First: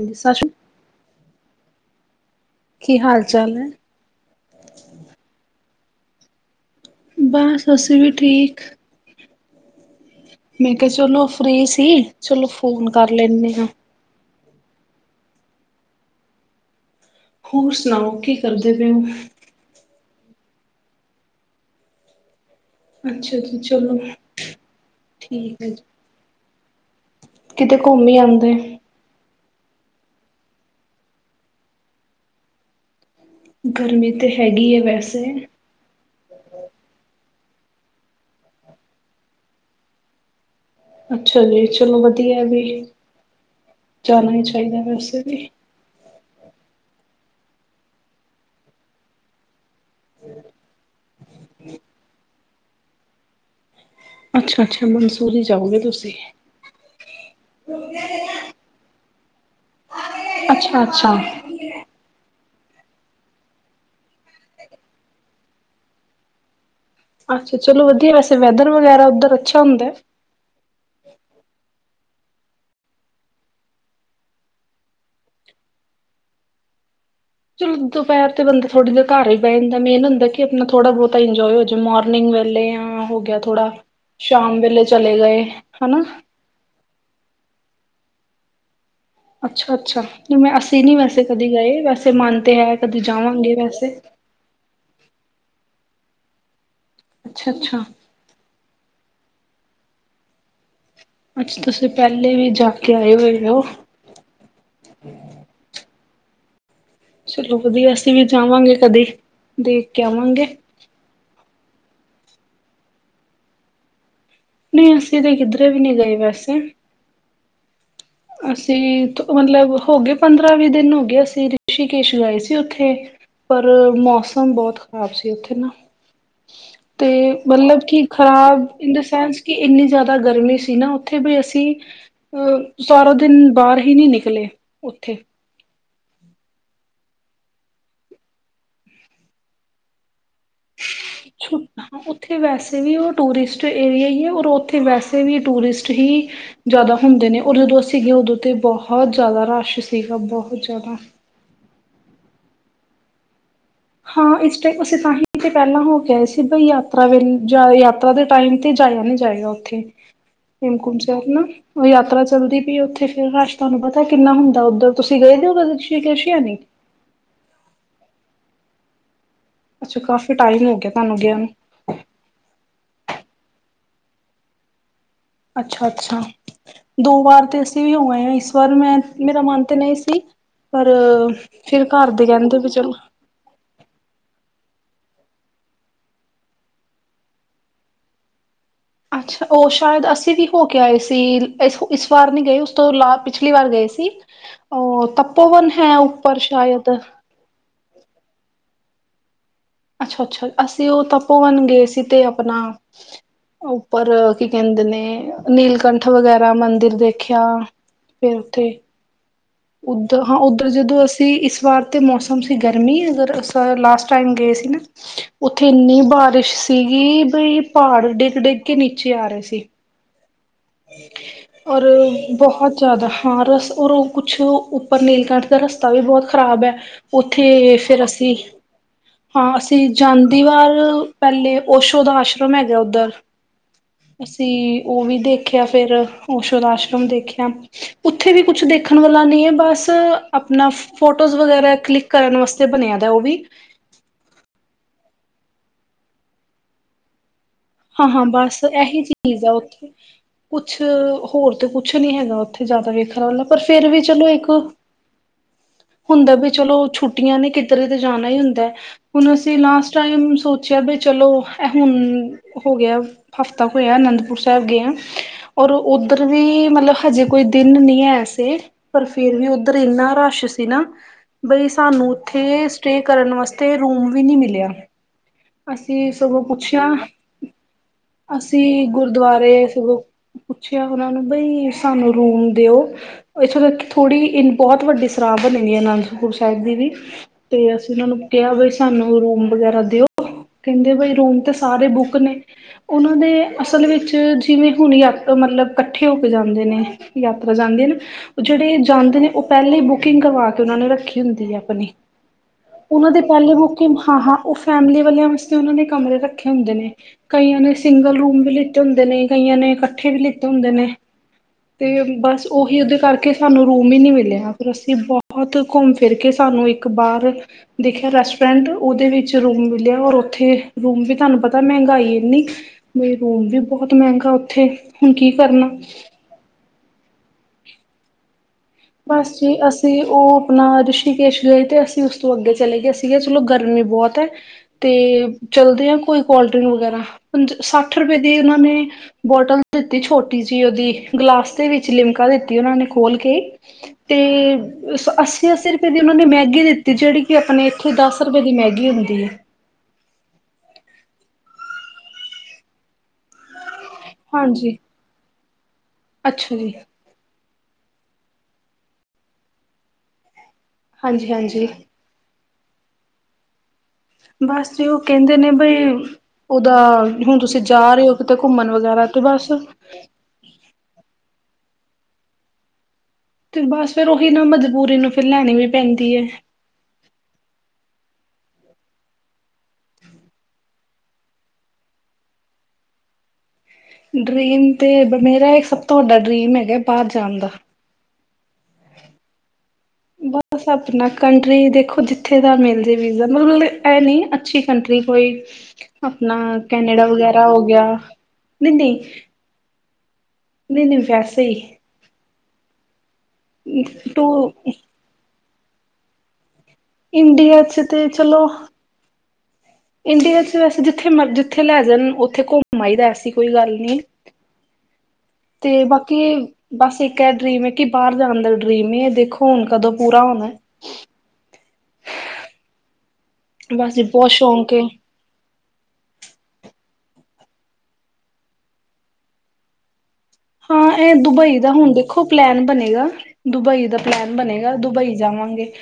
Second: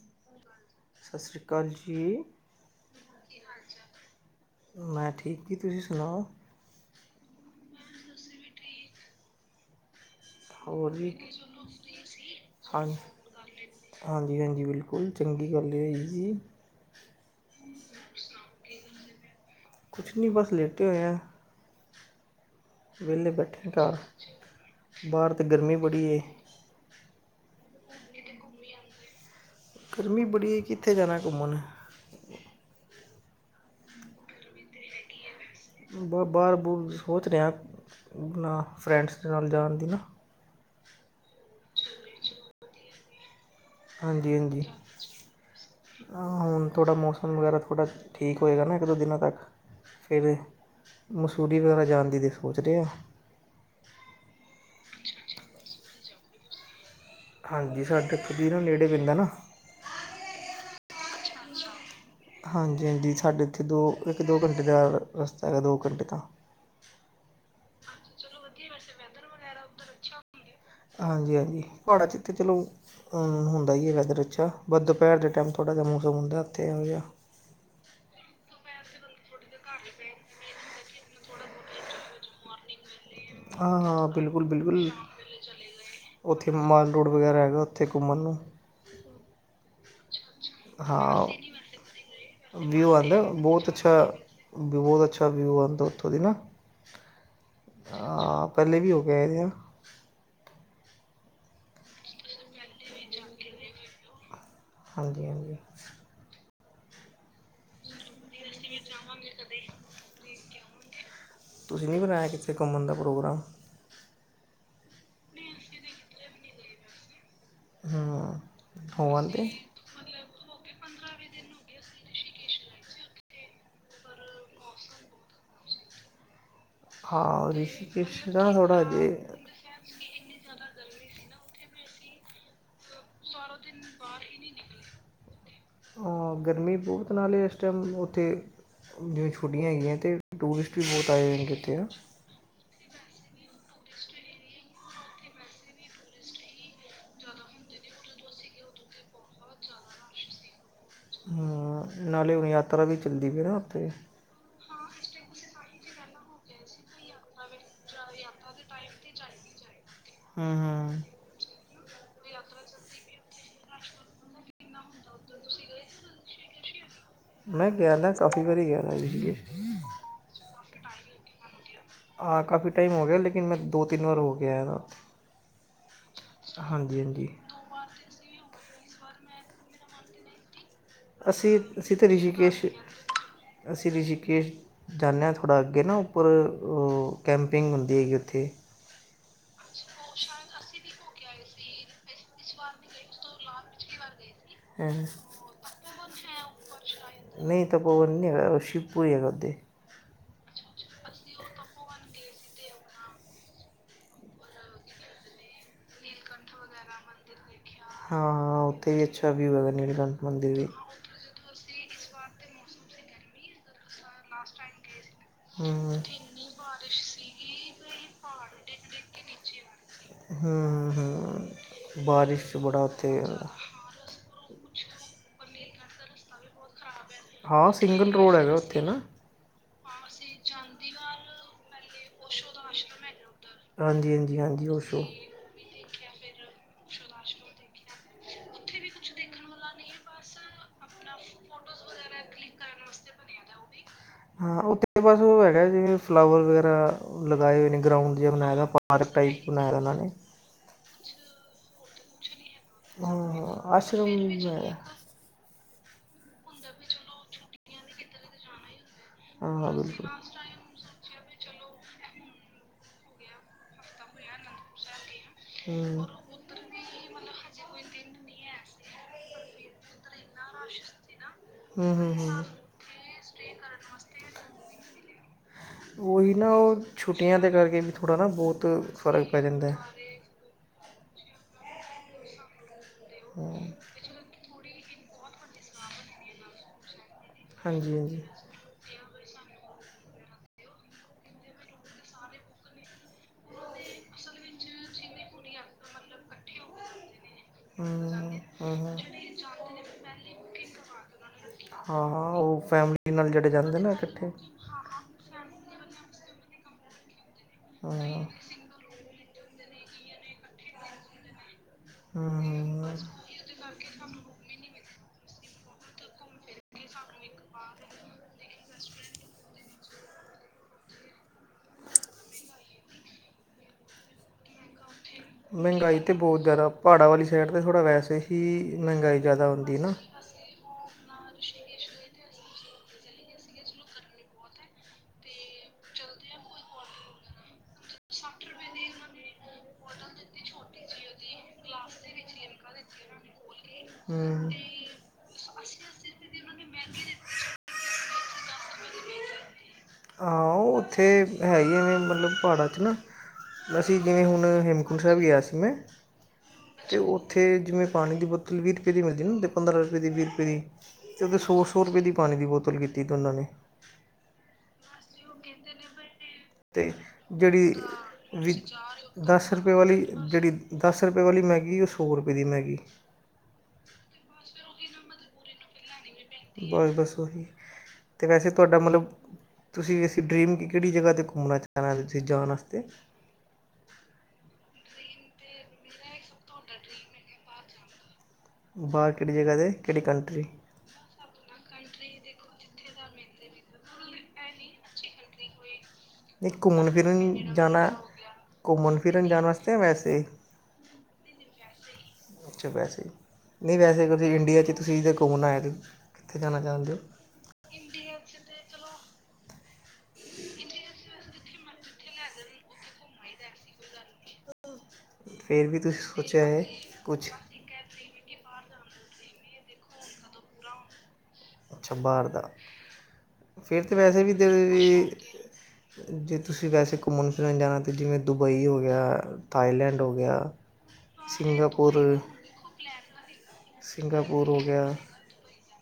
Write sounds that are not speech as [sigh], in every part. ਹਾਂਜੀ। ਸਤਿ ਸ੍ਰੀ ਅਕਾਲ ਸਤਿ ਸ੍ਰੀ ਅਕਾਲ ਜੀ। ਕੀ ਹਾਲ ਚਾਲ ਹੈ? ਮੈਂ ਠੀਕ ਜ ਤੁਸੀਂ ਸੁਣਾਓ। ਬਸ ਅਸੀ ਵੀ ਠੀਕ। ਮੈਂ ਕਿਹਾ ਹੋਰ ਜੀ ਚਲੋ ਫ੍ਰਰੀ ਸੀ। ਚਲੋ ਫੋਨ ਕਰ ਲੈਂਦੇ ਹਾਂ। ਹਾਂਜੀ-ਹਾਂਜੀ ਬਿਲਕੁਲ ਚੰਗੀ ਗੱਲ ਇਹ ਹੈ। ਜ ਜੀ। ਹੋਰ ਸੁਣਾਓ ਕੀ ਕਰਦੇ ਪਾਏ ਉਹ। ਕੁਛ ਨਹੀਂ ਬਸ ਲੇਟੇ ਹੋਏਐ ਵੇਲੇ ਅੱਛਾ ਜੀ ਬੈਠੇ ਚਲੋ ਬਾਹਰ ਤੇ ਠੀਕ ਹੈ ਗਰਮੀ ਜੀ। ਬੜੀ ਹੈ। ਕਿਤੇ ਕੌਮੀ ਆਉਂਦੇ। ਗਰਮੀ ਬੜੀ ਕਿੱਥੇ ਜਾਣਾ ਘੁੰਮਣ ਗਰਮੀ ਤੋਂ ਹੈਗੀ ਹ ਵੈਸੇ। ਬਾਬਾ ਸੋਚ ਰਿਹਾ ਨਾ। ਫਰੈਂਡਸ ਨਾਲ ਜਾਣਦੀ ਨਾ। ਅੱਛਾ ਜੀ ਚਲੋ ਵਧੀਆ ਵੀ। ਜਾਣਾ ਹਾਂਜੀ - ਹੀ ਚਾਹੀਦਾ ਵੈਸੇ ਵੀ ਹਾਂਜੀ ਥੋੜਾ ਮੌਸਮ ਵਗੈਰਾ ਤੁਹਾਡਾ ਠੀਕ ਹੋਏਗਾ ਨਾ। ਇੱਕ- ਦੋ ਦਿਨਾਂ ਤੱਕ ਫਿਰ ਮਸੂਰੀ ਵਗੈਰਾ ਜਾਣ ਦੀ ਵੀ ਸੋਚ ਰਿਹਾ। ਅੱਛਾ - ਅੱਛਾ ਮਨਸੂ ਨੀ ਜਾਗੀਓਗੇ ਤੁਸੀਂ ਹਾਂਜੀ। ਕਤੀਰਾ ਨੇੜੇ ਪੈਂਦਾ ਨਾ ਅੱਛਾ- ਅੱਛਾ ਹਾਂਜੀ - ਹਾਂਜੀ ਸਾਡੇ ਇਥੇ ਦੋ ਇਕ- ਦੋ ਘੰਟੇ ਦਾ ਰਸਤਾ ਦੋ ਘੰਟੇ ਕੰਮ ਅੱਛਾ ਚਲੋ ਵਧੀਆ। ਵੈਸੇ ਵੈਦਰ ਵਗੈਰਾ ਉਧਰ ਅੱਛਾ ਹੁੰਦਾ। ਹਾਂਜੀ - ਹਾਂਜੀ ਹੁੰਦਾ ਜੀ। ਰਚਾ ਬ ਦੁਪਹਿਰ ਦੇ ਟਾਈਮ ਥੋੜਾ ਦੁਪਹਿਰ ਤੇ ਬੰਦੇ ਥੋੜੀ ਦੇ ਘਰ ਹੀ ਬਹਿ ਜਾਂਦਾ। ਮੇਨ ਹੁੰਦਾ ਕਿ ਆਪਣਾ ਥੋੜਾ ਬਹੁਤਾ ਇਨਜੋਏ ਹੋ ਜਾ ਮਾਰਨਿੰਗ ਵੇਲੇ ਆ। ਆਹ ਹੋ ਗਿਆ। ਥੋੜਾ ਹਾਂ ਹਾਂ ਬਿਲਕੁਲ ਸ਼ਾਮ ਵੇਲੇ ਬਿਲਕੁਲ ਚਲੇ ਗਏ ਹਨਾ। ਉੱਥੇ ਮਾਲ ਰੋਡ ਵਗੈਰਾ ਹੈਗਾ। ਉੱਥੇ ਘੁੰਮਣ ਨੂੰ ਅੱਛਾ - ਅੱਛਾ ਹੁਣ ਮੈਂ ਅਸੀਂ ਨਹੀਂ ਵੈਸੇ ਹਾਂ ਕਦੀ ਗਏ। ਵੈਸੇ ਵਿਊ ਆਉਂਦਾ ਬਹੁਤ ਅੱਛਾ ਬਹੁਤ ਅੱਛਾ ਹਨਾ ਅੱਛਾ - ਅੱਛਾ ਪਹਿਲੇ ਵੀ ਹੋ ਗਏ ਆ। ਤੁਸੀਂ ਪਹਿਲੇ ਵੀ ਜਾ ਕੇ ਆਏ ਹੋਏ ਹੋ। ਹਾਂਜੀ - ਹਾਂਜੀ ਚਲੋ ਵਧੀਆ। ਅਸੀਂ ਵੀ ਜਾਵਾਂਗੇ ਕਦੇ ਦੇਖ ਆਵਾਗੇ ਤੁਸੀਂ ਵੀ ਬਣਾਇਆ। ਕਿੱਥੇ ਘੁੰਮਣ ਦਾ ਪ੍ਰੋਗਰਾਮ? ਨਹੀਂ। ਅਸੀ ਤੇ ਕਿਧਰੇ ਵੀ ਨਹੀਂ ਗਏ ਵੈਸੇ ਹਮ। ਅਸੀਂ ਮਤਲਬ ਹੋ ਗਏ ਪੰਦਰਾਂ ਵੀਹ ਦਿਨ ਹੋ ਗਏ ਅਸੀਂ ਰਿਸ਼ੀ- ਕੇਸ਼ ਗਏ ਸੀ। ਉੱਥੇ ਪਰ ਮੌਸਮ ਬਹੁਤ ਖ਼ਰਾਬ ਸੀ। ਉੱਥੇ ਨਾ ਤੇ ਹਾਂ ਮਤਲਬ ਕਿ ਰਿਸ਼ੀਕੇਸ਼ ਨਾ ਖ਼ਰਾਬ ਥੋੜਾ ਇਨ ਦਾ ਜੇ ਸੈਂਸ। ਕਿ ਇੰਨੀ ਜ਼ਿਆਦਾ ਗਰਮੀ ਸੀ ਨਾ ਉੱਥੇ ਵੀ ਅਸੀਂ ਅਹ। ਸਾਰਾ ਦਿਨ ਬਾਹਰ ਹੀ ਨੀ। ਨਿਕਲੇ ਉੱਥੇ। ਗਰਮੀ ਬਹੁਤ ਨਾਲ। ਇਸ ਟਾਈਮ ਉੱਥੇ ਜਿਵੇਂ ਛੁਟੀਆਂ ਹੈਗੀਆਂ। ਅਤੇ ਟੂਰਿਸਟ ਬੀ ਬਹੁਤ ਆਏ ਹੋ ਗਏ ਹਨ। ਉਥੇ ਵੈਸੇ ਵੀ ਉਹ ਟੂਰਿਸਟ ਏਰੀਆ ਹੀ ਹੈ। ਔਰ ਉੱਥੇ ਵੈਸੇ ਵੀ ਟੂਰਿਸਟ ਹੀ ਜਿਆਦਾ ਹੁੰਦੇ। ਨੇ ਔਰ ਜਦੋਂ ਸੀਗੇ ਉਦੋਂ ਤੇ ਬਹੁਤ ਜਿਆਦਾ ਰਸ਼ ਸੀਗਾ ਬਹੁਤ ਜਿਆਦਾ ਹਾਂ। ਨਾਲੇ ਯਾਤਰਾ ਵੀ ਚੱਲੀਏ ਉੱਥੇ ਹਾਂ। ਇਸ ਟਾਈਮ ਤੇ ਪਹਿਲਾਂ ਹੋ ਗਏ ਸੀ। ਬਈ ਯਾਤਰਾ ਦੇ ਟਾਈਮ ਤੇ ਜਾਇਆ ਨਹੀਂ ਜਾਏਗਾ ਉਥੇ ਹੂੰ ਹੇਮਕੁਮ ਹੂੰ ਸਾਹਿਬ ਸਰਨਾ ਉਹ ਯਾਤਰਾ ਚੱਲਦੀ ਪਈ ਉਥੇ ਫਿਰ ਰਾਸਤਾ ਨੂੰ ਪਤਾ ਕਿੰਨਾ ਹੁੰਦਾ ਉਧਰ ਤੁਸੀਂ ਗਏ ਹੋ। ਮੈਂ ਕਿਹਾ ਨਾ ਕਾਫੀ ਵਾਰੀ ਕਹਿਦਾ। ਅੱਛਾ ਕਾਫੀ ਟਾਈਮ ਹੋ ਗਿਆ। ਤੁਹਾਨੂੰ ਹਾਂ ਕਾਫੀ ਟਾਈਮ ਹੋ ਗਿਆ ਲੇਿ ਮੈਂ ਦੋ - ਤਿੰਨ ਵਾਰ ਹੋ ਗਿਆ ਹੈ ਨਾ। ਅੱਛਾ ਅੱਛਾ ਹਾਂਜੀ ਦੋ ਹਾਂਜੀ ਵਾਰ ਤੇ ਅਸੀਂ ਵੀ ਹੋਏ ਆ ਇਸ ਵਾਰ ਮੈਂ ਮੇਰਾ ਮਨ ਤੇ ਨਹੀਂ ਸੀ। ਪਰ ਅਸੀਂ ਫਿਰ ਘਰ ਦੇ ਕਹਿੰਦੇ ਚਲੋ। ਅਸੀ ਰਿਸ਼ੀਕੇਸ਼ ਜਾਂਣੇ ਹਾਂ ਥੋੜ੍ਹਾ ਅੱਗੇ ਨਾ ਉੱਪਰ ੳ ਕੈਂਪਿੰਗ ਹੁੰਦੀ ਹੈਗੀ ਉੱਥੇ। ਅੱਛਾ ਉਹ ਸ਼ਾਇਦ ਅਸੀਂ ਵੀ ਹੋ ਕੇ ਆਏ ਸੀ ਇਸ ਇਸ ਵਾਰ ਨਹੀਂ ਗਏ ਉਸ ਤੋਂ ਲਾ ਪਿਛਲੀ ਵਾਰ ਗਏ ਸੀ। ਹੈਂ ਉਹ ਤਪੋਵਨ ਹੈ ਉੱਪਰ ਸ਼ਾਇਦ। ਨਹੀਂ ਤਪੋਵਨ ਨਹੀਂ ਹੈਗਾ ਸ਼ਿਵਪੂਰੀ ਹੈਗਾ ਓਤੇ। ਅੱਛਾ ਅੱਛਾ ਅਸੀਂ ਉਹ ਤਪੋਵਨ ਗਏ ਸੀ ਤੇ ਆਪਣਾ ਉੱਪਰ ਕੀ ਕਹਿੰਦੇ ਨੇ ਨੀਲਕੰਠ ਵਗੈਰਾ ਮੰਦਿਰ ਦੇਖਿਆ। ਹਾਂ ਹਾਂ ਉੱਥੇ ਵੀ ਅੱਛਾ ਵਿਊ ਹੈ। ਉਧਰ ਹਾਂ ਉੱਧਰ ਜਦੋਂ ਅਸੀਂ ਇਸ ਵਾਰ ਤੇ ਮੌਸਮ ਸੀ ਗਰਮੀ ਅਗਰ ਅਸਾ ਲਾਸਟ ਟਾਈਮ ਗਏ ਸੀ ਨਾ ਉੱਥੇ ਇੰਨੀ ਹੂੰ ਬਾਰਿਸ਼ ਸੀਗੀ ਬਈ ਪਹਾੜ ਡਿੱਗ ਡਿੱਗ ਕੇ ਨੀਚੇ ਆ ਰਹੇ ਸੀ। ਹੂੰ। ਔਰ ਹੂੰ ਬਾਰਿਸ਼ 'ਚ ਬਹੁਤ ਬੜਾ ਜ਼ਿਆਦਾ ਉੱਥੇ ਹਾਂ ਰਸ ਔਰ ਕੁਛ ਪਰ ਨੀਲਕੰਠ ਦਾ ਰਸਤਾ ਵੀ ਬਹੁਤ ਖ਼ਰਾਬ ਹੈ ਹਾਂ ਉੱਥੇ ਫਿਰ ਸਿੰਗਲ ਅਸੀਂ ਰੋਡ ਹੈਗਾ ਉੱਥੇ ਨਾ ਹਾਂ ਅਸੀਂ ਜਾਂਦੀ ਵਾਰ ਪਹਿਲੇ ਔਸ਼ੌ ਦਾ ਆਸ਼ਰਮ ਹੈਗਾ ਉੱਧਰ। ਹਾਂਜੀ ਹਾਂਜੀ ਹਾਂਜੀ ਅਸੀਂ ਉਹ ਵੀ ਦੇਖਿਆ ਫੇਿਰ ਔਸੌ ਦਾ ਆਸ਼ਰਮ ਦੇਖਿਆ। ਉੱਥੇ ਵੀ ਕੁਛ ਦੇਖਣ ਵਾਲਾ ਨਹੀਂ ਹੈ ਬਸ ਆਪਣਾ ਫੋਟੋਜ਼ ਵਗੈਰਾ ਕਲਿੱਕ ਕਰਨ ਵਾਸਤੇ ਬਣਿਆ ਦਾ ਉਹ ਵੀ ਹਾਂ ਉਹ ਤੇ ਬਸ ਉਹ ਹੈਗਾ ਜਿਵੇਂ ਫਲਾਵਰ ਵਗੈਰਾ ਲਗਾਏ ਹੋਏ ਨੇ। ਹਾਂ ਗਰਾਉਂਡ ਹਾਂ ਜਿਹਾ ਬਣਾਇਆ ਬਸ ਦਾ ਇਹੀ ਪਾਰਕ ਚੀਜ਼ ਟਾਈਪ ਆ ਬਣਾਇਆ ਦਾ ਉੱਥੇ ਉਨਾ ਨੇ। ਕੁਛ ਹੋਰ ਤੇ ਕੁਛ ਨੀ ਹੈਗਾ ਉੱਥੇ ਜ਼ਿਆਦਾ ਵੇਖਣ ਵਾਲਾ ਪਰ ਹਾਂ ਫੇਰ ਵੀ ਆਸ਼ਰਮ ਚਲੋ ਇੱਕ ਬਣਾਇਆ ਹੁੰਦਾ ਵੀ ਚਲੋ ਛੁੱਟੀਆਂ ਨੇ ਕਿਧਰੇ ਤੇ ਜਾਣਾ ਹੀ ਹੁੰਦਾ ਹੁਣ ਹਾਂ ਅਸੀਂ ਹਾਂ ਲਾਸਟ ਬਿਲਕੁਲ ਟਾਈਮ ਸੋਚਿਆ ਬੀ ਚਲੋ ਇਹ ਹੁਣ ਹੋ ਗਿਆ ਹਫ਼ਤਾ ਹੋਇਆ ਅਨੰਦਪੁਰ ਸਾਹਿਬ ਗਿਯਾ। ਔਰ ਗਏ ਆ ਹੂੰ ਉੱਧਰ ਵੀ ਮਤਲਬ ਹਜੇ ਕੋਈ ਦਿਨ ਨਹੀਂ ਹੈ ਸੀ ਪਰ ਫੇਰ ਵੀ ਉੱਧਰ ਇੰਨਾ ਰਸ਼ ਸੀ ਨਾ ਬਈ ਹੂੰ ਸਾਨੂੰ ਹੂੰ ਹੂੰ ਉੱਥੇ ਸਟੇ ਕਰਨ ਵਾਸਤੇ ਰੂਮ ਵੀ ਨੀ ਮਿਲਿਆ। ਅਸੀਂ ਉਹੀ ਸਗੋਂ ਨਾ ਉਹ ਪੁੱਛਿਆ ਛੁੱਟੀਆਂ ਦੇ ਕਰਕੇ ਵੀ ਥੋੜ੍ਹਾ ਨਾ ਬਹੁਤ ਅਸੀਂ ਫ਼ਰਕ ਪੈ ਗੁਰਦੁਆਰੇ ਜਾਂਦਾ ਹੈ ਸਗੋਂ ਪੁੱਛਿਆ ਉਹਨਾਂ ਨੂੰ ਬਈ ਸਾਨੂੰ ਰੂਮ ਦਿਓ ਇੱਥੋਂ ਹੂੰ ਤੱਕ ਥੋੜ੍ਹੀ ਬਹੁਤ ਵੱਡੀ ਸਰਾਂ ਬਣੀ ਦੀ ਆ ਅਨੰਦਪੁਰ ਸਾਹਿਬ ਦੀ ਵੀ ਤੇ ਅਸੀਂ ਹਾਂਜੀ ਉਹਨਾਂ ਹਾਂਜੀ ਨੂੰ ਕਿਹਾ ਸਾਨੂੰ ਰੂਮ ਵਗੈਰਾ ਦਿਓ ਕਹਿੰਦੇ ਬੲਈ ਰੂਮ ਤੇ ਸਾਰੇ ਬੁੱਕ ਨੇ ਉਹਨਾਂ ਦੇ ਅਸਲ ਵਿੱਚ ਜਿਵੇਂ ਹੁਣ ਆਪ ਮਤਲਬ ਇਕੱਠੇ ਹੋ ਕੇ ਜਾਂਦੇ ਨੇ। ਯਾਤਰਾ ਜਾਂਦੇ ਹੂੰ ਨੇ ਉਹ ਹੂੰ ਜਿਹੜੇ ਹੂੰ ਜਾਂਦੇ ਨੇ ਉਹ ਪਹਿਲਾਂ ਹੀ ਬੁਕਿੰਗ ਕਰਵਾ ਕੇ ਉਹਨਾਂ ਨੇ ਰੱਖੀ ਹੁੰਦੀ ਆ। ਹਾਂ ਹਾਂ, ਉਹ ਉਹਨਾਂ ਫੈਮਿਲੀ ਦੇ ਨਾਲ ਜਿਹੜੇ ਪਹਿਲੇ ਜਾਂਦੇ ਨਾ ਬੂਕਿੰਗ ਹਾਂ ਇਕੱਠੇ ਹਾਂ ਉਹ ਫੈਮਿਲੀ ਵਾਲਿਆਂ ਵਾਸਤੇ ਉਹਨਾਂ ਨੇ ਕਮਰੇ ਰੱਖੇ ਹੁੰਦੇ ਨੇ। ਕਈਆਂ ਨੇ ਕਿੰਨੇ ਸਿੰਗਲ ਹੁੰਦੇ ਨੇ। ਰੂਮ ਵੀ ਲਿੱਤੇ ਹੁੰਦੇ ਨੇ ਕਈਆਂ ਨੇ ਇਕੱਠੇ ਵੀ ਲਿੱਤੇ ਹੁੰਦੇ ਨੇ। ਤੇ ਬਸ ਉਹੀ ਹੂੰ ਉਹਦੇ ਕਰਕੇ ਸਾਨੂੰ ਰੂਮ ਹੀ ਨਹੀਂ ਮਿਲਿਆ ਫੇਰ ਅਸੀਂ ਬਹੁਤ ਘੁੰਮ ਫੇਰ ਕੇ ਸਾਨੂੰ ਇੱਕ ਬਾਰ ਦੇਖਿਆ ਰੈਸਟੋਰੈਂਟ ਉਹਦੇ ਵਿੱਚ ਰੂਮ ਲਿਆ ਓਰ ਉੱਥੇ ਰੂਮ ਵੀ ਤੁਹਾਨੂੰ ਪਤਾ ਮਹਿੰਗਾਈ ਇੰਨੀ ਮੈ ਰੂਮ ਵੀ ਬਹੁਤ ਮਹਿੰਗਾ ਉੱਥੇ। ਹੁਣ ਕੀ ਕਰਨਾ ਮਹਿੰਗਾਈ ਤਾਂ ਬਹੁਤ ਜ਼ਿਆਦਾ ਪਹਾੜਾਂ ਵਾਲੀ ਸਾਈਡ ਤਾਂ ਥੋੜ੍ਹਾ ਵੈਸੇ ਹੀ ਕਿ ਮਹਿੰਗਾਈ ਬਸ ਜ਼ਿਆਦਾ ਜੀ ਹੁੰਦੀ ਨਾ। ਅਸੀਂ ਉਹ ਆਪਣਾ ਰਿਸ਼ੀਕੇਸ਼ ਗਏ ਤੇ ਅਸੀਂ ਉਸ ਤੋਂ ਅੱਗੇ ਚਲੇ ਗਏ ਅਸੀ ਕਿਯਾ ਚਲੋ ਗਰਮੀ ਬਹੁਤ ਹੈ। ਤੇ ਚਲਦੇ ਆ ਕੋਈ ਕੋਲਡ ਡਰਿੰਕ ਵਗੈਰਾ ਪੰਜ ਸੱਠ ਰੁਪਏ ਦੀ ਇਹਨਾਂ ਨੇ ਬੋਟਲ ਦਿੱਤੀ ਛੋਟੀ ਜਿਹੀ ਉਹਦੀ ਗਲਾਸ ਦੇ ਵਿੱਚ ਲਿਮਕਾ ਦਿੱਤੀ ਉਹਨਾਂ ਨੇ ਖੋਲ ਕੇ ਤੇ ਹੂੰ। ਅੱਸੀ ਅੱਸੀ ਰੁਪਏ ਦੀ ਉਹਨਾਂ ਨੇ ਮੈਗੀ ਦਿੱਤੀ ਜਿਹੜੀ ਕਿ ਆਪਣੇ ਇੱਥੇ ਦਸ ਰੁਪਏ ਦੀ ਮੈਗੀ ਹੁੰਦੀ ਹੈ। ਹਾਂ ਉਹ ਉੱਥੇ ਹੈਗੇ ਨੇ ਮਤਲਬ ਪਹਾੜਾਂ 'ਚ ਨਾ ਅਸੀਂ ਜਿਵੇਂ ਹੁਣ ਹਾਂਜੀ ਹੇਮਕੁੰਟ ਸਾਹਿਬ ਗਿਆ ਸੀ। ਮੈਂ ਅੱਛਾ ਜੀ ਤੇ ਉ ਉੱਥੇ ਜਿਵੇਂ ਪਾਣੀ ਦੀ ਬੋਤਲ ਵੀਹ ਰੁਪਏ ਦੀ ਮਿਲਦੀ ਨਾ। ਅਤੇ ਪੰਦਰਾਂ ਰੁਪਏ ਦੀ - ਵੀਹ ਰੁਪਏ ਦੀ। ਤੇ ਹਾਂਜੀ ਓਥੇ ਸੌ ਹਾਂਜੀ - ਸੌ ਰੁਪਏ ਦੀ ਪਾਣੀ ਦੀ ਬੋਤਲ ਕੀਤੀ ਦੀ ਉਹਨਾਂ ਨੇ ਬਸ ਜੀ ਉਹ ਕਹਿੰਦੇ ਨੇ ਬਈ ਉਹਦਾ ਤੇ ਹੁਣ ਤੁਸੀਂ ਜਿਹੜੀ। ਜਾ ਰਹੇ ਹੋ ਕਿਤੇ ਵੀ ਘੁੰਮਣ ਵਗੈਰਾ ਤੇ ਦਸ ਬਸ ਰੁਪਏ ਵਾਲੀ ਜਿਹੜੀ ਦਸ ਰੁਪਏ ਵਾਲੀ ਮੈਗੀ। ਉਹ ਸੌ ਰੁਪਏ ਦੀ ਮੈਗੀ। ਤੇ ਬਸ ਫੇਰ ਉਹੀ ਨਾ ਮਜਬੂਰੀ ਨੂੰ। ਫੇਰ ਲੈਣੀ ਵੀ ਪੈਂਦੀ ਹੈ। ਬਸ - ਬਸ ਓਹੀ ਤੇ ਵੈਸੇ ਤੁਹਾਡਾ ਮਤਲਬ ਤੁਸੀਂ ਅਸੀਂ ਡਰੀਮ ਕਿ ਕਿਹੜੀ ਜਗ੍ਹਾ 'ਤੇ ਘੁੰਮਣਾ ਚਾਹੁੰਣਾ ਤੁਸੀਂ ਜਾਣ ਵਾਸਤੇ ਡਰੀਮ ਤੇ। ਮੇਰਾ ਸਭ ਤੋਂ ਵੱਡਾ ਡਰੀਮ ਹੈਗਾ ਬਾਹਰ ਜਾਣ ਦਾ। ਬਾਹਰ ਕਿਹੜੀ ਜਗ੍ਹਾ ਤੇ ਕਿਹੜੀ ਕੰਟਰੀ? ਬਸ ਆਪਣਾ ਕੰਟਰੀ ਦੇਖੋ ਜਿੱਥੇ ਦਾ ਮਿਲ ਜੇ ਵੀਜ਼ਾ ਮਤਲਲਬ ਹੈ। ਨਹੀਂ ਅੱਛੀ ਕੰਟਰੀ। [unintelligible] ਨਹੀਂ ਘੁੰਮਣ ਕੈਨੇਡਾ ਵਗੈਰਾ ਫਿਰਨ ਹੋ ਗਿਆ। ਜਾਣਾ ਘੁੰਮਣ - ਫਿਰਨ ਜਾਣ। ਵਾਸਤੇ ਯਾ ਵੈਸੇ ਨਹੀਂ ਨਹੀਂ ਵੈਸੇ ਹੀ। ਅੱਛਾ ਵੈਸੇ ਨਹੀਂ ਵੈਸੇ ਟੂ ਅਗਰਂ ਇੰਡੀਆ 'ਚ ਤੁਸੀਂ ਜੇ ਘੂਮਣਾ ਹੈ। ਤੇ ਕਿੱਥੇ ਜਾਣਾ ਚਾਹੁੰਦੇ ਹੋ? ਇੰਡੀਆ ਚ ਤੇ ਚਲੋ। ਇੰਡੀਆ ਚ ਵੈਸੇ ਜਿੱਥੇ ਮ ਜਿੱਥੇ ਲੈ ਜਾਣ ਉੱਥੇ ਘੁੰਮ ਆ ਹੀਦਾ। ਐਸੀ ਕੋਈ ਗੱਲ ਨਹੀਂ। ਫਿਰ ਵੀ ਤੇ ਤੁਸੀਂ ਬਾਕੀ ਸੋਚਿਆ ਹੈ ਬਸ ਇੱਕ ਕੁਛ ਇਹ ਡਰੀਮ ਹੈ। ਕਿ ਬਾਹਰ ਜਾਣ ਦਾ ਡਰੀਮ ਏ ਦੇਖੋ। ਹੁਣ ਕਦੋਂ ਪੂਰਾ ਹੋਣਾ। ਅੱਛਾ ਬਾਹਰ ਦਾ ਫੇਰ ਬਸ ਤਾਂ ਜੀ ਵੈਸੇ ਬਹੁਤ ਵੀ। ਸ਼ੌਕ ਏ। [unintelligible] ਜੇ ਤੁਸੀਂ ਵੈਸੇ ਘੁੰਮਣ ਫਿਰਨ ਜਾਣਾ ਤਾਂ ਜਿਵੇਂ 'ਦੁਬਈ ਹੋ ਗਿਆ 'ਥਾਈਲੈਂਡ ਹੋ ਗਿਆ। ਹਾਂ ਇਹ ਦੁਬਈ ਦਾ ਹੁਣ ਸਿੰਗਾਪੁਰ ਦੇਖੋ ਪਲੈਨ ਬਣੇਗਾ। ਦੁਬਈ ਦਾ ਪਲੈਨ ਸਿੰਗਾਪੁਰ ਹੋ ਬਣੇਗਾ ਗਿਆ ਦੁਬਈ ਜਾਵਾਂਗੇ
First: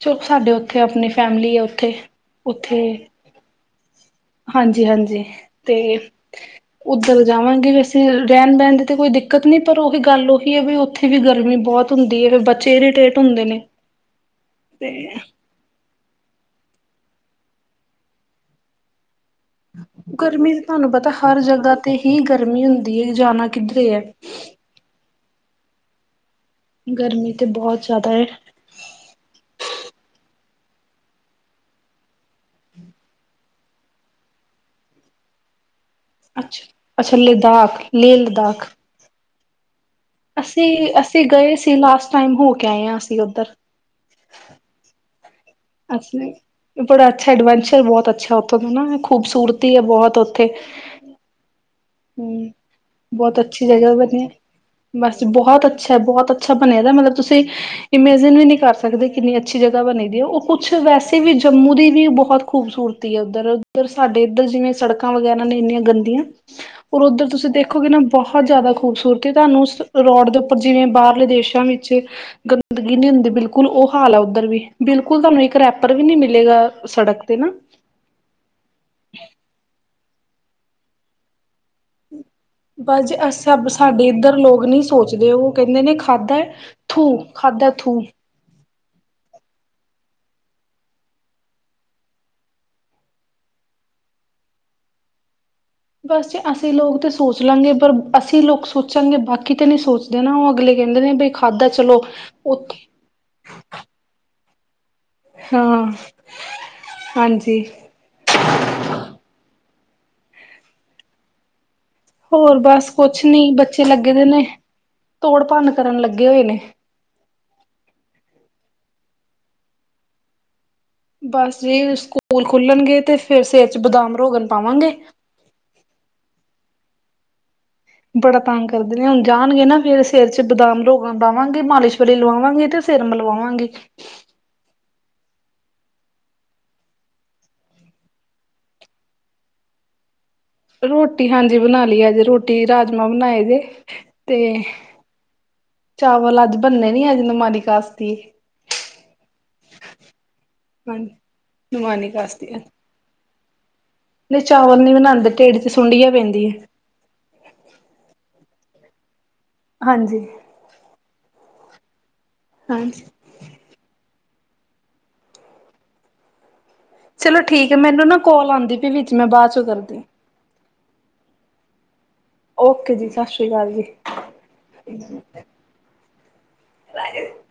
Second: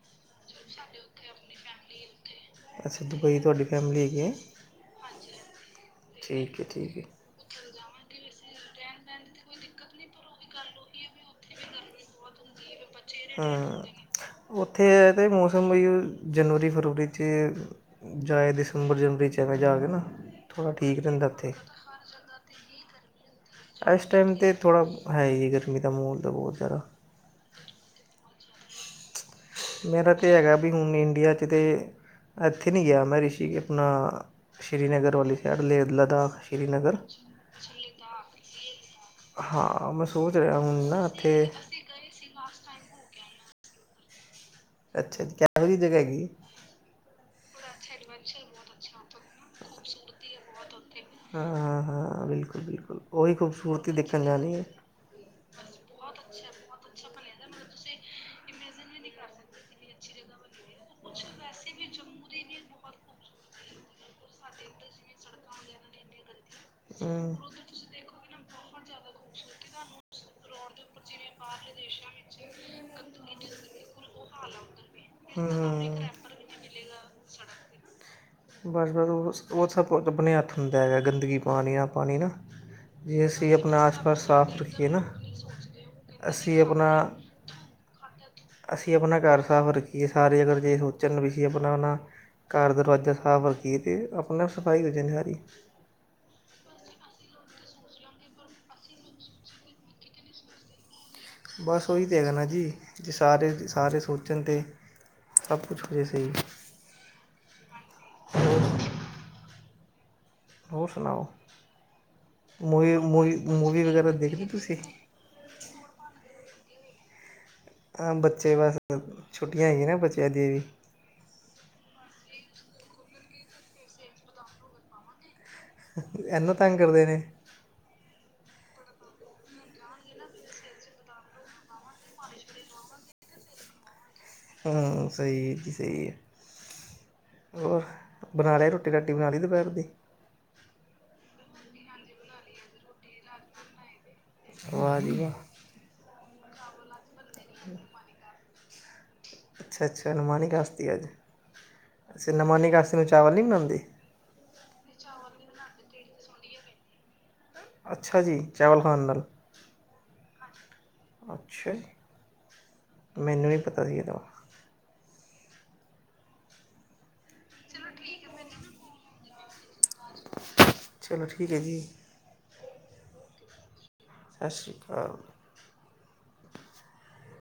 ਚਲੋ ਸਾਡੇ ਉੱਥੇ ਆਪਣੀ ਫੈਮਿਲੀ ਹੈ। ਉੱਥੇ ਉੱਥੇ ਅੱਛਾ ਦੁਬਈ ਤੁਹਾਡੀ ਫੈਮਿਲੀ ਹੈਗੀ ਹੈ ਹਾਂਜੀ - ਹਾਂਜੀ ਤੇ ਠੀਕ ਹੈ ਠੀਕ ਹੈ ਉੱਧਰ ਜਾਵਾਂਗੇ ਰਹਿਣ। [unintelligible] ਤੇ ਕੋਈ ਦਿੱਕਤ ਨਹੀਂ ਪਰ ਉਹੀ ਗੱਲ ਉਹੀ ਹੈ। ਵੀ ਉੱਥੇ ਵੀ ਗਰਮੀ ਬਹੁਤ ਹੁੰਦੀ ਹੈ। ਫੇਰ ਬੱਚੇ ਇਰੀਟੇਟ ਹੁੰਦੇ ਨੇ। ਹਾਂ ਉੱਥੇ ਇਹ ਤੇ ਜਨਵਰੀ -ਫਰਵਰੀ ਚ ਜਾਇ ਦਿਸੰਬਰ ਜਨਵਰੀ ਚ। ਜਗ੍ਹਾ ਜਾ ਕੇ ਨਾ ਗਰਮੀ ਥੋੜ੍ਹਾ ਤੁਹਾਨੂੰ ਠੀਕ ਪਤਾ ਰਹਿੰਦਾ ਹਰ ਉੱਥੇ। ਜਗ੍ਹਾ ਤੇ ਹੀ ਗਰਮੀ ਹੁੰਦੀ ਹੈ। ਜਾਣਾ ਕਿੱਧਰੇ ਹੈ। ਇਸ ਟਾਈਮ ਤੇ ਥੋੜ੍ਹਾ ਹੈ ਜੀ ਗਰਮੀ ਦਾ ਮਾਹੌਲ ਤਾਂ ਬਹੁਤ ਜ਼ਿਆਦਾ ਗਰਮੀ ਤੇ ਬਹੁਤ ਜ਼ਿਆਦਾ ਹੈ। ਮੇਰਾ ਤਾਂ ਹੈਗਾ ਵੀ ਹੁਣ ਇੰਡੀਆ ਚ ਤੇ। ਇੱਥੇ ਨੀ ਗਿਆ ਮੈਂ ਰਿਸ਼ੀ ਆਪਣਾ ਸ਼੍ਰੀਨਗਰ ਵਾਲੀ ਸਾਇਡ ਲੇਹ। ਲਦਾਖ ਅੱਛ ਸ਼੍ਰੀਨਗਰ - ਅੱਛਾ ਲਦਾਖ ਲੇਹ ਲਦਾਖ। ਹਾਂ ਬਸ। ਅਸੀਂ- ਅਸੀਂ ਗਏ ਸੀ। ਲਾਸਟ ਟਾਈਮ ਹੋ ਕੇ ਆਏ ਹਾਂ ਅਸੀਂ ਉੱਧਰ। ਅੱਛਾ ਜੀ। ਕਿਹੋ ਜਿਹੀ ਜਗ੍ਹਾ ਹੈਗੀ [unintelligible] ਬੜਾ ਅੱਛਾ ਐਡਵੈਂਚਰ ਬਹੁਤ ਅੱਛਾ। ਉੱਥੋਂ ਦਾ ਨਾ ਖੂਬਸੂਰਤੀ ਹੈ ਬਹੁਤ ਉੱਥੇ ਹਾਂ- ਹਾਂ ਹਾਂ ਹਮ ਬਿਲਕੁਲ - ਬਿਲਕੁਲ ਉਹੀ ਬਹੁਤ ਅੱਛੀ ਖੂਬਸੂਰਤੀ ਜਗ੍ਹਾ ਦੇਖਣ ਬਣੀ ਜਾਣੀ ਹੈ। ਬਸ ਬਹੁਤ ਅੱਛਾ ਬਹੁਤ ਅੱਛਾ ਬਣਿਆਦਾ ਮਤਲਬ ਤੁਸੀਂ ਇਮੇਜਿਨ ਵੀ ਨਹੀਂ ਕਰ ਸਕਦੇ। ਕਿੰਨੀ ਅੱਛੀ ਜਗ੍ਹਾ ਬਣੀ ਦੀ ਹੈ ਉਹ ਕੁਛ ਵੈਸੇ ਵੀ ਜੰਮੂ ਦੀ ਵੀ ਬਹੁਤ ਖੂਬਸੂਰਤੀ ਹੈ। ਉੱਧਰ- ਉਧਰ ਸਾਡੇ ਇੱਧਰ ਜਿਵੇਂ ਸੜਕਾਂ ਵਗੈਰਾ ਨੇ ਇੰਨੀਆਂ ਗੰਦੀਆਂ। ਔਰ ਉੱਧਰ ਹੂੰ ਤੁਸੀਂ ਦੇਖੋਗੇ ਨਾ ਬਹੁਤ ਜ਼ਿਆਦਾ ਖੂਬਸੂਰਤੀ। ਤੁਹਾਨੂੰ ਉਸ ਰੋਡ ਦੇ ਉੱਤੇ ਜਿਵੇਂ ਬਾਹਰਲੇ ਦੇਸ਼ਾਂ ਵਿੱਚ ਗੰਦਗੀ ਨੀ ਹੁੰਦੀ। ਬਿਲਕੁਲ ਉਹ ਹਾਲ ਹੈ ਉੱਧਰ ਵੀ ਬਿਲਕੁਲ ਤੁਹਾਨੂੰ ਇੱਕ ਰੈਪਰ ਵੀ ਨੀ ਮਿਲੇਗਾ। ਸੜਕ ਤੇ ਨਾ ? ਬਸ - ਬਸ ਉਹ ਸਭ ਆਪਣੇ ਹੱਥ ਹੁੰਦਾ ਹੈਗਾ। ਗੰਦਗੀ ਪਾਉਣੀ ਨਾ ਪਾਉਣੀ ਨਾ। ਬਸ ਜੀ ਜੇ ਅਸੀ ਅਸੀਂ ਆਪਣਾ ਸਾਡੇ ਆਸ-ਪਾਸ ਇੱਧਰ ਸਾਫ਼ ਲੋਕ ਨਹੀਂ ਰੱਖੀਏ ਨਾ ਸੋਚਦੇ ਉਹ ਕਹਿੰਦੇ ਨੇ ਖਾਧਾ ਹੈ ਅਸੀਂ ਆਪਣਾ ਥੂ। ਖਾਧਾ ਥੂ। ਅਸੀਂ ਆਪਣਾ ਘਰ ਸਾਫ਼ ਰੱਖੀਏ ਸਾਰੇ ਅਗਰ ਜੇ ਸੋਚਣ ਵੀ ਅਸੀਂ ਆਪਣਾ ਨਾ। ਘਰ ਦਰਵਾਜ਼ਾ ਸਾਫ਼ ਰੱਖੀਏ ਤੇ ਆਪਣਾ ਸਫ਼ਾਈ ਹੋ ਜਾਣੀ ਹੈ ਸਾਰੀ। ਬਸ ਜੇ ਅਸੀਂ ਲੋਕ ਤਾਂ ਸੋਚ ਲਾਂਗੇ ਪਰ ਅਸੀਂ ਲੋਕ ਸੋਚਾਂਗੇ ਬਾਕੀ ਤਾਂ ਨਹੀਂ ਸੋਚਦੇ ਨਾ ਉਹ ਅਗਲੇ। ਕਹਿੰਦੇ ਨੇ ਬਈ ਖਾਧਾ ਬਸ ਚਲੋ ਉਹੀ ਤਾਂ ਹੈਗਾ ਨਾ ਜੀ ਉੱਥੇ। ਸਾਰੇ ਜੇ ਸਾਰੇ ਸੋਚਣ 'ਤੇ। ਹਾਂ ਹਾਂਜੀ। ਹੋਰ ਹੋਰ ਸੁਣਾਓ। ਹੋਰ ਬਸ ਮੂਵੀ ਕੁਛ ਮੂਵੀ ਨੀ ਮੂਵੀ ਬੱਚੇ ਵਗੈਰਾ ਲੱਗੇ ਦੇ ਨੇ ਦੇਖਦੇ ਤੁਸੀਂ ਤੋੜ ਭੰਨ ਕਰਨ ਲੱਗੇ ਹੋਏ ਨੇ। ਅਹ ਬੱਚੇ ਬਸ ਛੁੱਟੀਆਂ ਹੈਗੀਆਂ ਨਾ ਬੱਚਿਆਂ ਦੀਆਂ ਵੀ। ਬਸ ਜੇ ਸਕੂਲ ਖੁੱਲਣਗੇ ਤੇ ਫਿਰ ਸਿਰ 'ਚ ਬਦਾਮ ਰੋਗਣ ਪਾਵਾਂਗੇ। ਐਨਾਂ ਤੰਗ ਕਰਦੇ ਨੇ। ਬੜਾ ਤੰਗ ਕਰਦੇ ਨੇ ਹੁਣ ਜਾਣਗੇ ਨਾ ਫੇਰ ਸਿਰ 'ਚ ਬਦਾਮ ਰੋਗਣ ਲਵਾਂਗੇ ਮਾਲਿਸ਼ ਵਾਲੀ ਲਵਾਵਾਂਗੇ ਤੇ ਸਿਰ ਮਲਵਾਵਾਂਗੇ। ਹਾਂ ਸਹੀ ਹੈ ਜੀ ਸਹੀ ਹੈ। ਹੋਰ ਬਣਾ ਲਿਆ ਰੋਟੀ ਰੁਟੀ ਬਣਾ ਲਈ ਦੁਪਹਿਰ ਦੀ। ਰੋਟੀ ਹਾਂਜੀ ਬਣਾ ਲਈਏ ਅੱਜ ਰੋਟੀ ਰਾਜਮਾਂ ਬਣਾਏ ਜੇ। ਤੇ ਵਾਹ ਜੀ ਵਾਹ ਚਾਵਲ ਅੱਜ ਬਣਨੇ ਨੀ ਅੱਜ ਨਮਾਨੀ ਕਾਸਤੇ ਹੈ। ਅੱਛਾ ਅੱਛਾ ਨਮਾਨੀ ਕਾਸਤੀ ਹੈ। ਅੱਜ ਹਾਂਜੀ। ਨਮਾਨੀ ਅੱਛਾ ਕਾਸਤੀ ਆ ਨਮਾਨੀ ਕਾਸਤੀ ਨੂੰ ਚਾਵਲ ਨਹੀਂ ਬਣਾਉਂਦੀ। ਨਹੀਂ ਚਾਵਲ ਨੀ ਬਣਾਉਂਦੇ ਢਿੱਡ 'ਚ ਸੁੰਡੀਆ ਪੈਂਦੀਆਂ ਹੈ। ਅੱਛਾ ਜੀ ਚਾਵਲ ਖਾਣ ਨਾਲ। ਹਾਂਜੀ। ਅੱਛਾ। ਹਾਂਜੀ। ਮੈਨੂੰ ਨਹੀਂ ਪਤਾ ਸੀ ਇਹਦਾ। ਚਲੋ ਠੀਕ ਹੈ ਮੈਨੂੰ ਨਾ ਕੋਲ ਆਉਂਦੀ ਪਈ ਆਂ ਵਿੱਚ ਮੈਂ ਬਾਅਦ ਚੋਂ ਕਰਦੀ ਹਾਂ। ਚਲੋ ਠੀਕ ਹੈ ਜੀ। ਓਕੇ ਜੀ ਸਤਿ ਸ਼੍ਰੀ ਅਕਾਲ ਜੀ। ਸਤਿ ਸ਼੍ਰੀ ਅਕਾਲ। [unintelligible]